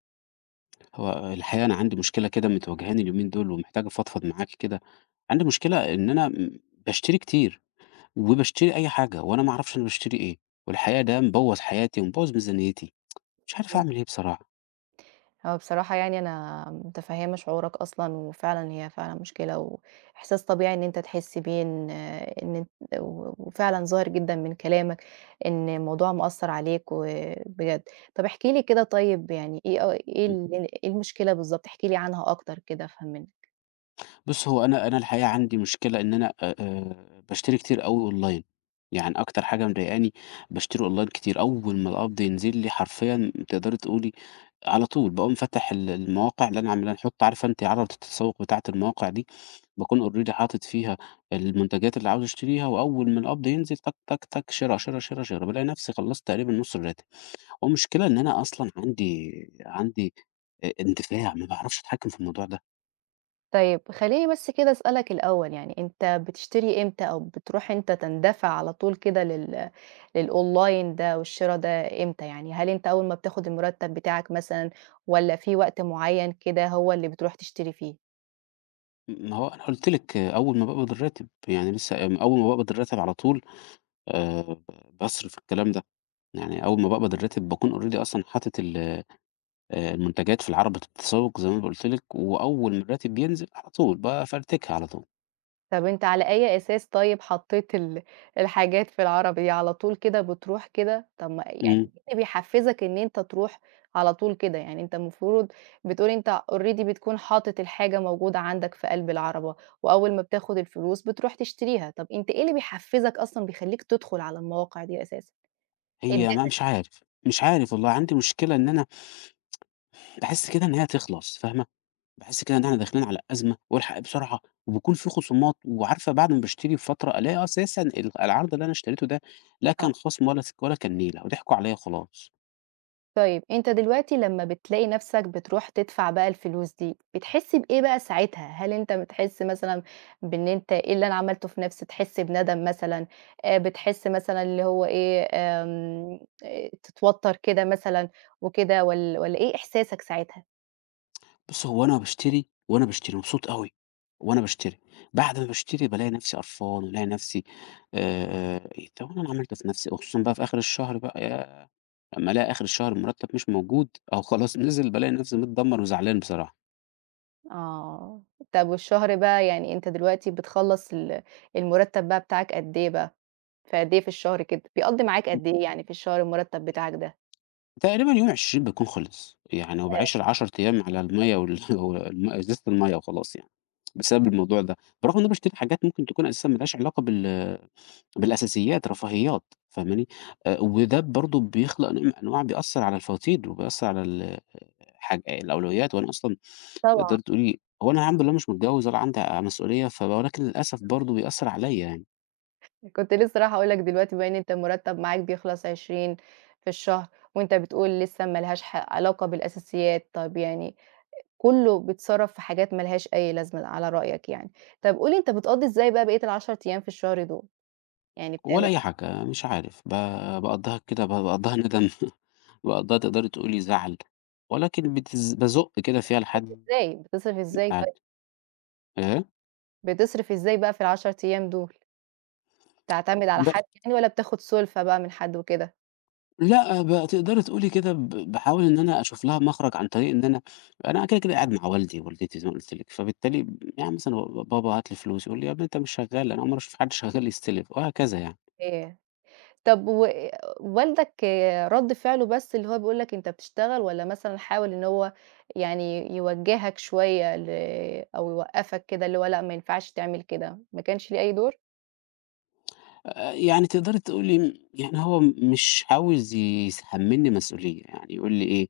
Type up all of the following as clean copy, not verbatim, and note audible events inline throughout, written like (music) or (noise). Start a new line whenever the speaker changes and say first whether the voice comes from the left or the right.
right: ترجمة
left: هو الحقيقة أنا عندي مشكلة كده متواجهاني اليومين دول ومحتاج أفضفض معاك كده، عندي مشكلة إن أنا باشتري كتير، وباشتري أي حاجة وأنا ما أعرفش أنا باشتري إيه، والحقيقة ده مبوّظ حياتي ومبوّظ ميزانيتي، مش
right: نانسي
left: عارف
right: قنقر
left: أعمل إيه بصراحة.
right: هو بصراحة يعني أنا متفهمة شعورك أصلًا، وفعلًا هي فعلًا مشكلة، وإحساس طبيعي إن أنت تحس بيه إن إن أنت و وفعلًا ظاهر جدًا من كلامك إن الموضوع مأثّر عليك وبجد. طب احكِ لي كده طيب يعني إيه أ إيه ال إيه المشكلة بالضبط؟ احكِ لي عنها أكتر كده فهمّني.
left: بُص، هو أنا الحقيقة عندي مشكلة إن أنا باشتري كتير أوي أونلاين، يعني أكتر حاجة مضايقاني باشتري أونلاين كتير، أول ما القبض ينزل لي حرفيًا تقدري تقولي على طول باقوم فاتح المواقع اللي أنا عاملها نحط عارفة أنتِ عرض التسوق بتاعة المواقع دي، باكون already حاطط فيها المنتجات اللي عاوز أشتريها، وأول ما القبض ينزل تك، تك، تك، شِرا، شِرا، شِرا، شِرا، بالاقي نفسي خلّصت تقريبًا نُص الراتب، والمشكلة إن أنا أصلًا عندي اندفاع ما باعرفش أتحكم في الموضوع ده.
right: طيب خلّيني بس كده أسألك الأول، يعني أنت بتشتري إمتى أو بتروح أنت تندفع على طول كده للأونلاين ده والشرا ده إمتى يعني؟ هل أنت أول ما بتاخد المرتب بتاعك مثلًا والّا في وقت معين كده هو اللي بتروح تشتري فيه؟
left: ما هو أنا قُلت لِك آه، أول ما باقبض الراتب، يعني لسه أول ما باقبض الراتب على طول ب باصرف الكلام ده، يعني أول ما باقبض الراتب باكون already أصلًا حاطط ال المنتجات في العرض التسوق زي ما أنا قُلت لِك، وأول ما الراتب بينزل على طول بافرتكها على طول.
right: طب أنت على أي أساس طيب حطيت الحاجات في العربي، على طول كده بتروح كده؟ طب ما يعني
left: إمم،
right: إيه اللي بيحفّزك إن أنت تروح على طول كده؟ يعني أنت المفروض بتقول أنت already بتكون حاطط الحاجة موجودة عندك في قلب العَرَبة، وأول ما بتاخد الفلوس بتروح تشتريها، طب أنت إيه اللي بيحفّزك أصلًا بيخلّيك تدخل على المواقع دي أساسًا؟ إيه
left: هي ما
right: ادّتك؟
left: مش عارف والله عندي مشكلة إن أنا باحس كده إن هي هتخلص، فاهمة؟ باحس كده إن إحنا داخلين على أزمة والحق بسرعة، وبيكون في خصومات وعارفة بعد ما باشتري بفترة ألاقي أساسًا العرض اللي أنا اشتريته ده لا كان خصم ولا كان نيلة وضحكوا عليّا وخلاص.
right: طيب أنت دلوقتي لمّا بتلاقي نَفْسك بتروح تدفع بقى الفلوس دي، بتحس بإيه بقى ساعتها؟ هل أنت بتحس مثلًا بإن أنت إيه اللي أنا عملته في نَفْسي، تحس بندم مثلًا، بتحس مثلًا اللي هو إيه، آمم تتوتّر كده مثلًا وكده والّا إيه إحساسك ساعتها؟
left: بُص هو أنا باشتري وأنا باشتري مبسوط أوي، وأنا باشتري، بعد ما باشتري بالاقي نفسي قرفان والاقي نفسي إيه، طب أنا اللي عملته في نفسي وخصوصًا بقى في آخر الشهر بقى ياه! أمّا ألاقي آخر الشهر المرتب مش موجود أو خلاص (laughs) نزل بالاقي نفسي متدمر وزعلان بصراحة.
right: آه. طَب والشهر بقى يعني أنت دلوقتي بتخلّص المُرتّب بقى بتاعك قد إيه بقى؟ في قد إيه في الشهر كده؟ بيقضّي معاك قد إيه يعني في الشهر المُرتّب بتاعك ده؟
left: تقريبًا يوم 20 بيكون خلص، يعني وباعيش ال10 أيام على المَيّة (laughs) إزازة المَيّة وخلاص يعني، بسبب الموضوع ده، برغم إن أنا باشتري حاجات ممكن تكون أساسًا ما لهاش علاقة بالأساسيات، رفاهيات فاهماني؟ وده برضه بيخلق نوع من أنواع بيأثّر على الفواتير وبيأثّر على ال حاج الأولويات، وأنا أصلًا
right: طبعًا.
left: تقدري تقولي هو أنا الحمد لله مش متجوّز ولا عندي مسؤولية، ولكن للأسف برضه بيأثّر عليّا يعني،
right: كنت لسه رايحة أقول لك دلوقتي بما إن أنت المرتب معاك بيخلص 20 في الشهر، وأنت بتقول لسه ما لهاش علاقة بالأساسيات، طب يعني كله بيتصرف في حاجات ما لهاش أي لازمة على رأيك يعني. طب قُل لي أنت بتقضّي إزاي بقى بقية ال10 أيام في الشهر دول؟ يعني
left: ولا
right: بتعمل
left: أي حاجة مش عارف ب باقضّيها كده ب باقضّيها ندم بقى ده تقدري تقولي زعل، ولكن بازُق كده فيها لحد ما
right: إزاي، بتصرف إزاي طيب؟
left: اتعدّي. إيه؟
right: بتصرف إزاي بقى في ال10 أيام دول؟ بتعتمد على
left: لأ،
right: حد يعني والّا بتاخد سُلفة بقى من حد وكده؟
left: لأ، تقدري تقولي كده باحاول إن أنا أشوف لها مخرج عن طريق إن أنا أنا كده قاعد مع والدي ووالدتي زي ما قُلت لِك، فبالتالي يعني مثلًا بابا هات لي فلوس، يقول لي: "يا ابني أنت مش شغّال، أنا أول مرّة أشوف حد شغّال يستلف." وهكذا يعني.
right: إيه؟ طب والدك رد فعله بس اللي هو بيقول لك أنت بتشتغل والّا مثلًا حاول إن هو يعني يوجّهك شوية أو يوقّفك كده اللي هو لأ ما ينفعش تعمل كده، ما كانش ليه أي دور؟
left: يعني تقدري تقولي يعني هو مش عاوز يحمّلني مسؤولية، يعني يقول لي إيه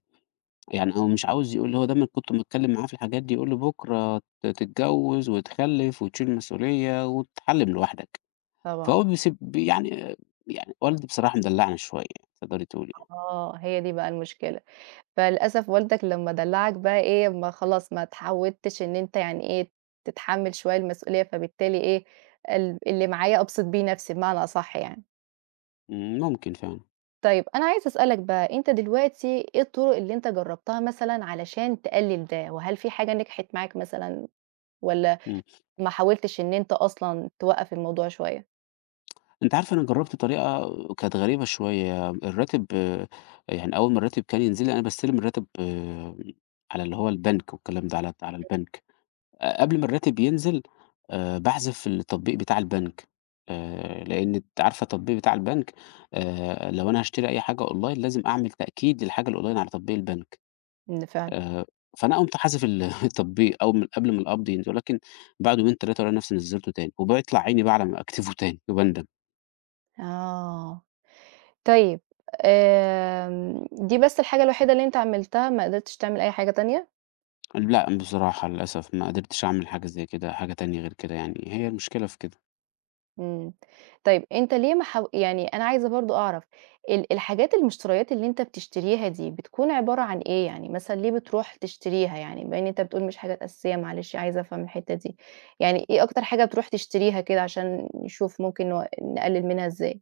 left: يعني هو مش عاوز يقول لي هو دايمًا كنت باتكلّم معاه في الحاجات دي، يقول لي: "بُكرة تتجوّز وتخلّف وتشيل مسؤولية وتتحلّم لوحدك."
right: طبعًا.
left: فهو بيسيب بي يعني يعني والدي بصراحة مدلّعني شوية تقدري تقولي يعني.
right: آه، هي دي بقى المشكلة، فللأسف والدك لمّا دلّعك بقى إيه، ما خلاص ما اتعودتش إن أنت يعني إيه، تتحمّل شوية المسؤولية فبالتالي إيه، اللي معايا أبسط بيه نفسي بمعنى أصح يعني.
left: إمم، ممكن فعلًا.
right: طيب أنا عايزة أسألك بقى، أنت دلوقتي إيه الطرق اللي أنت جرّبتها مثلًا علشان تقلّل ده، وهل في حاجة نجحت معاك مثلًا والّا
left: إمم.
right: ما حاولتش إن أنت أصلًا توقّف الموضوع شوية؟
left: أنتِ عارفة أنا جرّبت طريقة كانت غريبة شوية، الراتب آه، يعني أول ما الراتب كان ينزل لي أنا باستلم الراتب آه، على اللي هو البنك والكلام ده، على البنك. قبل ما الراتب ينزل باحذف التطبيق بتاع البنك، لإن أنتِ عارفة التطبيق بتاع البنك لو أنا هاشتري أي حاجة أونلاين لازم أعمل تأكيد للحاجة الأونلاين على تطبيق البنك،
right: إمم فعلًا،
left: آآ فأنا قُمت حازف ال (laughs) التطبيق أول من قبل ما القبض ينزل، ولكن بعد يومين 3 ألاقي نفسي نزّلته تاني، وبيطلع عيني بقى على ما أكتفه تاني وباندم.
right: آه، طيب دي بس الحاجة الوحيدة اللي أنت عملتها ما قدرتش تعمل أي حاجة تانية؟
left: لأ بصراحة للأسف ما قدرتش أعمل حاجة زي كده، حاجة تانية غير كده يعني، هي المشكلة في كده.
right: إمم. طيب أنت ليه ما حاو يعني أنا عايزة برضه أعرف الحاجات المشتريات اللي أنت بتشتريها دي بتكون عبارة عن إيه؟ يعني مثلًا ليه بتروح تشتريها يعني؟ بما إن أنت بتقول مش حاجات أساسية معلش عايزة أفهم الحتّة دي. يعني إيه أكتر حاجة بتروح تشتريها كده عشان نشوف ممكن نقلِّل منها إزاي؟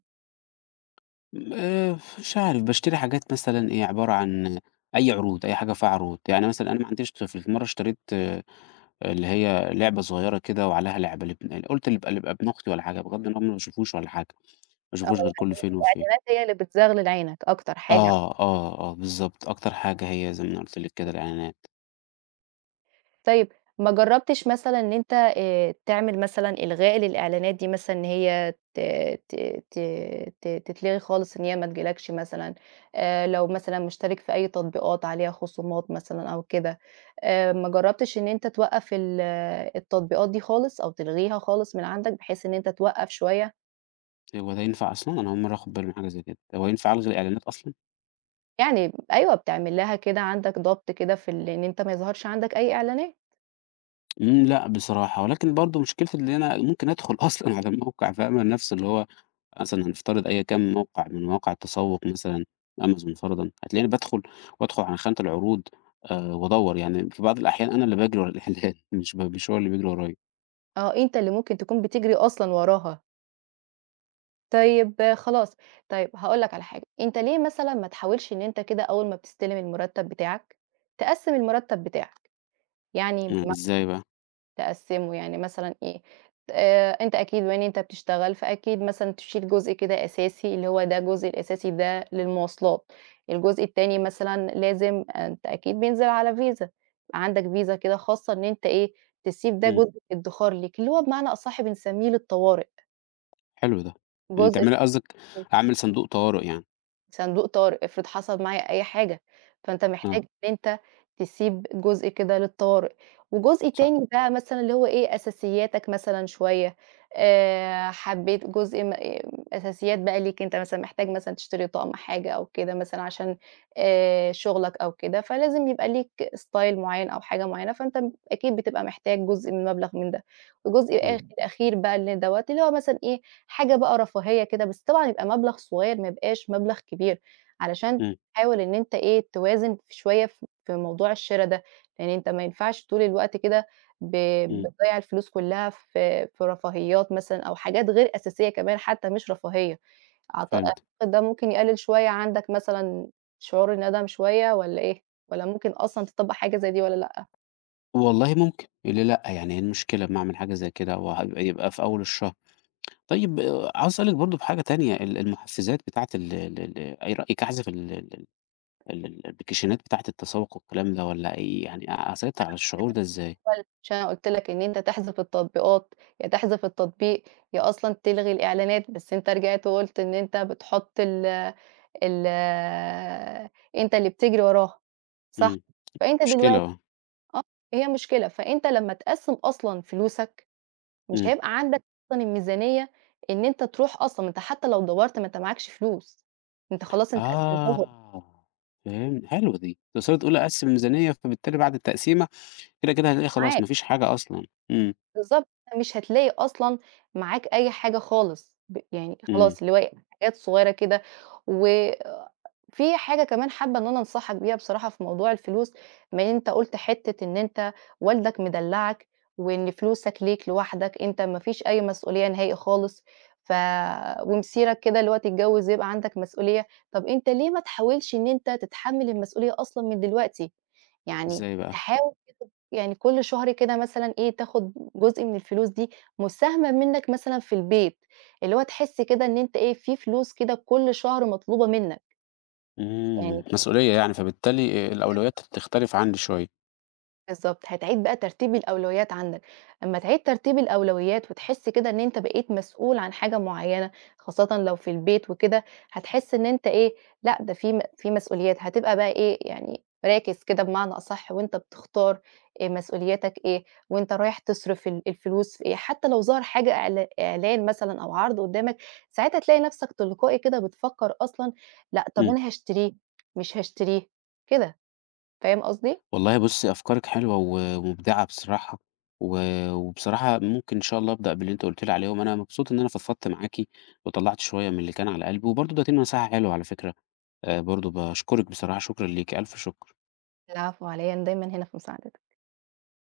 left: مش عارف باشتري حاجات مثلًا إيه، عبارة عن أي عروض، أي حاجة فيها عروض، يعني مثلًا أنا ما عنديش طفل، مرة اشتريت آه، اللي هي لعبة صغيرة كده وعليها لعبة لابن قُلت ليبقى ابن أختي والّا حاجة، بغض النظر ما باشوفوش والّا حاجة، ما
right: آه،
left: باشوفوش غير كل
right: يعني
left: فين وفين.
right: الإعلانات هي اللي بتزغلل عينك أكتر حاجة
left: آه، بالضبط، أكتر حاجة هي زي ما أنا قُلت لِك كده الإعلانات.
right: طيب ما جرّبتش مثلًا إن أنت تعمل مثلًا إلغاء للإعلانات دي مثلًا إن هي ت ت ت ت تتلغي خالص إن هي ما تجيلكش مثلًا، لو مثلًا مشترك في أي تطبيقات عليها خصومات مثلًا أو كده، ما جرّبتش إن أنت توقّف ال آه، التطبيقات دي خالص أو تلغيها خالص من عندك بحيث إن أنت توقّف شوية؟
left: هو ده ينفع أصلًا؟ أنا أول مرة آخد بالي من حاجة زي كده، هو ينفع ألغي الإعلانات أصلًا؟
right: يعني أيوه بتعمل لها كده عندك ضبط كده في إن أنت ما يظهرش عندك أي إعلانات،
left: إمم، لأ بصراحة، ولكن برضه مشكلتي إن أنا ممكن أدخل (laughs) أصلًا على الموقع فاهمة؟ نفسه اللي هو مثلًا هنفترض أيًا كان موقع من مواقع التسوق مثلًا Amazon فرضًا، هتلاقيني بادخل وأدخل على خانة العروض وأدوّر يعني في بعض الأحيان أنا اللي باجري ورا الإعلان (laughs) مش هو اللي بيجري ورايا،
right: آه أنت اللي ممكن تكون بتجري أصلًا وراها. طيب آه، خلاص، طيب هاقول لك على حاجة، أنت ليه مثلًا ما تحاولش إن أنت كده أول ما بتستلم المرتب بتاعك، تقسّم المرتب بتاعك، يعني
left: إمم،
right: بمعنى
left: إزاي بقى؟
right: تقسّمه يعني مثلًا إيه، أنت أكيد بما إن أنت بتشتغل فأكيد مثلًا تشيل جزء كده أساسي اللي هو ده الجزء الأساسي ده للمواصلات، الجزء التاني مثلًا لازم أنت أكيد بينزل على فيزا، عندك فيزا كده خاصة إن أنت إيه، تسيب ده
left: إمم،
right: جزء ادخار ليك، اللي هو بمعنى أصح بنسميه للطوارئ،
left: حلو ده، إمم،
right: جزء
left: تعملي قصدِك أعمل صندوق طوارئ يعني،
right: صندوق طارئ، افرض حصل معايا أي حاجة، فأنت
left: آه،
right: محتاج إن أنت تسيب جزء كده للطوارئ، وجزء
left: صح،
right: تاني بقى مثلًا اللي هو إيه، أساسياتك مثلًا شوية، حبيت جزء م إيه، أساسيات بقى ليك أنت مثلًا محتاج مثلًا تشتري طقم حاجة أو كده مثلًا عشان شغلك أو كده، فلازم يبقى ليك style معين أو حاجة معينة، فأنت أكيد بتبقى محتاج جزء من مبلغ من ده. الجزء
left: إمم،
right: الآخ إمم. الأخير بقى اللي دوّة، اللي هو مثلًا إيه، حاجة بقى رفاهية كده، بس طبعًا يبقى مبلغ صغير ما يبقاش مبلغ كبير، علشان
left: إمم،
right: تحاول إن أنت إيه، توازن شوية في موضوع الشِرا ده، لإن أنت ما ينفعش طول الوقت كده ب
left: إمم،
right: بتضيّع الفلوس كلّها في رفاهيات مثلًا أو حاجات غير أساسية كمان حتى مش رفاهية، أعت
left: فهمت،
right: أعتقد ده ممكن يقلل شوية عندك مثلًا شعور الندم شوية والّا إيه؟ والّا ممكن أصلًا تطبّق حاجة زي دي والّا لأ؟
left: والله ممكن، ليه لأ؟ يعني إيه المشكلة أمّا أعمل حاجة زي كده وهيبقى يبقى في أول الشهر. طيب عاوز أسألِك برضه في حاجة تانية، المحفزات بتاعة ال ال ال إيه رأيِك أحذف ال ال ال الأبليكيشنات بتاعة التسوق والكلام ده والّا إيه يعني أسيطر على الشعور ده إزاي؟
right: عشان أنا قُلت لك إن أنت تحذف التطبيقات، يا تحذف التطبيق، يا أصلًا تلغي الإعلانات، بس أنت رجعت وقُلت إن أنت بتحط ال أنت اللي بتجري وراها، صح؟
left: إمم،
right: فأنت
left: مشكلة
right: دلوقتي
left: آه،
right: آه، هي مشكلة، فأنت لمّا تقسّم أصلًا فلوسك، مش
left: إمم،
right: هيبقى عندك أصلًا الميزانية إن أنت تروح أصلًا، ما أنت حتى لو دَوّرت ما أنت معاكش فلوس، أنت خلاص أنت قسّمتهم
left: آه فهمت حلوة دي، توصلي تقولي أقسّم الميزانية فبالتالي بعد التقسيمة كده هتلاقي خلاص
right: معاك.
left: ما فيش حاجة أصلًا، إمم،
right: بالضبط، مش هتلاقي أصلًا معاك أي حاجة خالص، يعني
left: إمم،
right: خلاص اللي هو إيه، حاجات صغيرة كده، وفي حاجة كمان حابة إن أنا أنصحك بيها بصراحة في موضوع الفلوس، بما إن أنت قُلت حتة إن أنت والدك مدلّعك، وإن فلوسك ليك لوحدك أنت ما فيش أي مسؤولية نهائي خالص، ف ومصيرك كده اللي هو تتجوّز يبقى عندك مسؤولية، طَب أنت ليه ما تحاولش إن أنت تتحمّل المسؤولية أصلًا من دلوقتي؟ يعني
left: إزاي بقى؟
right: تحاول كده يعني كل شهر كده مثلًا إيه، تاخد جزء من الفلوس دي مساهمة منّك مثلًا في البيت، اللي هو تحس كده إن أنت إيه، في فلوس كده كل شهر مطلوبة منّك، يعني
left: إمم، مسؤولية يعني فبالتالي الأولويات بتختلف عندي شوية،
right: بالضبط، هتعيد بقى ترتيب الأولويات عندك، أمّا تعيد ترتيب الأولويات وتحس كده إن أنت بقيت مسؤول عن حاجة معيّنة، خاصةً لو في البيت وكده، هتحس إن أنت إيه، لأ ده في مسؤوليات، هتبقى بقى إيه، يعني راكز كده بمعنى أصح وأنت بتختار مسؤولياتك إيه، وأنت رايح تصرف الفلوس في إيه، حتى لو ظهر حاجة إعلان مثلًا أو عرض قدّامك، ساعتها تلاقي نفسك تلقائي كده بتفكّر أصلًا لأ طب
left: إمم.
right: أنا هاشتريه، مش هاشتريه، كده، فاهم قصدي؟
left: والله بُصّي، أفكارِك حلوة ومبدعة بصراحة، و وبصراحة ممكن إن شاء الله أبدأ باللي أنتِ قُلتِ لي عليه، وأنا مبسوط إن أنا فضفضت معاكِ وطلّعت شوية من اللي كان على قلبي، وبرضه ادّيتيني نصيحة حلوة على فكرة، برضه باشكرِك بصراحة، شكرًا ليكِ، ألف شكر.
right: العفو على إيه، أنا دايمًا هنا في مساعدتِك.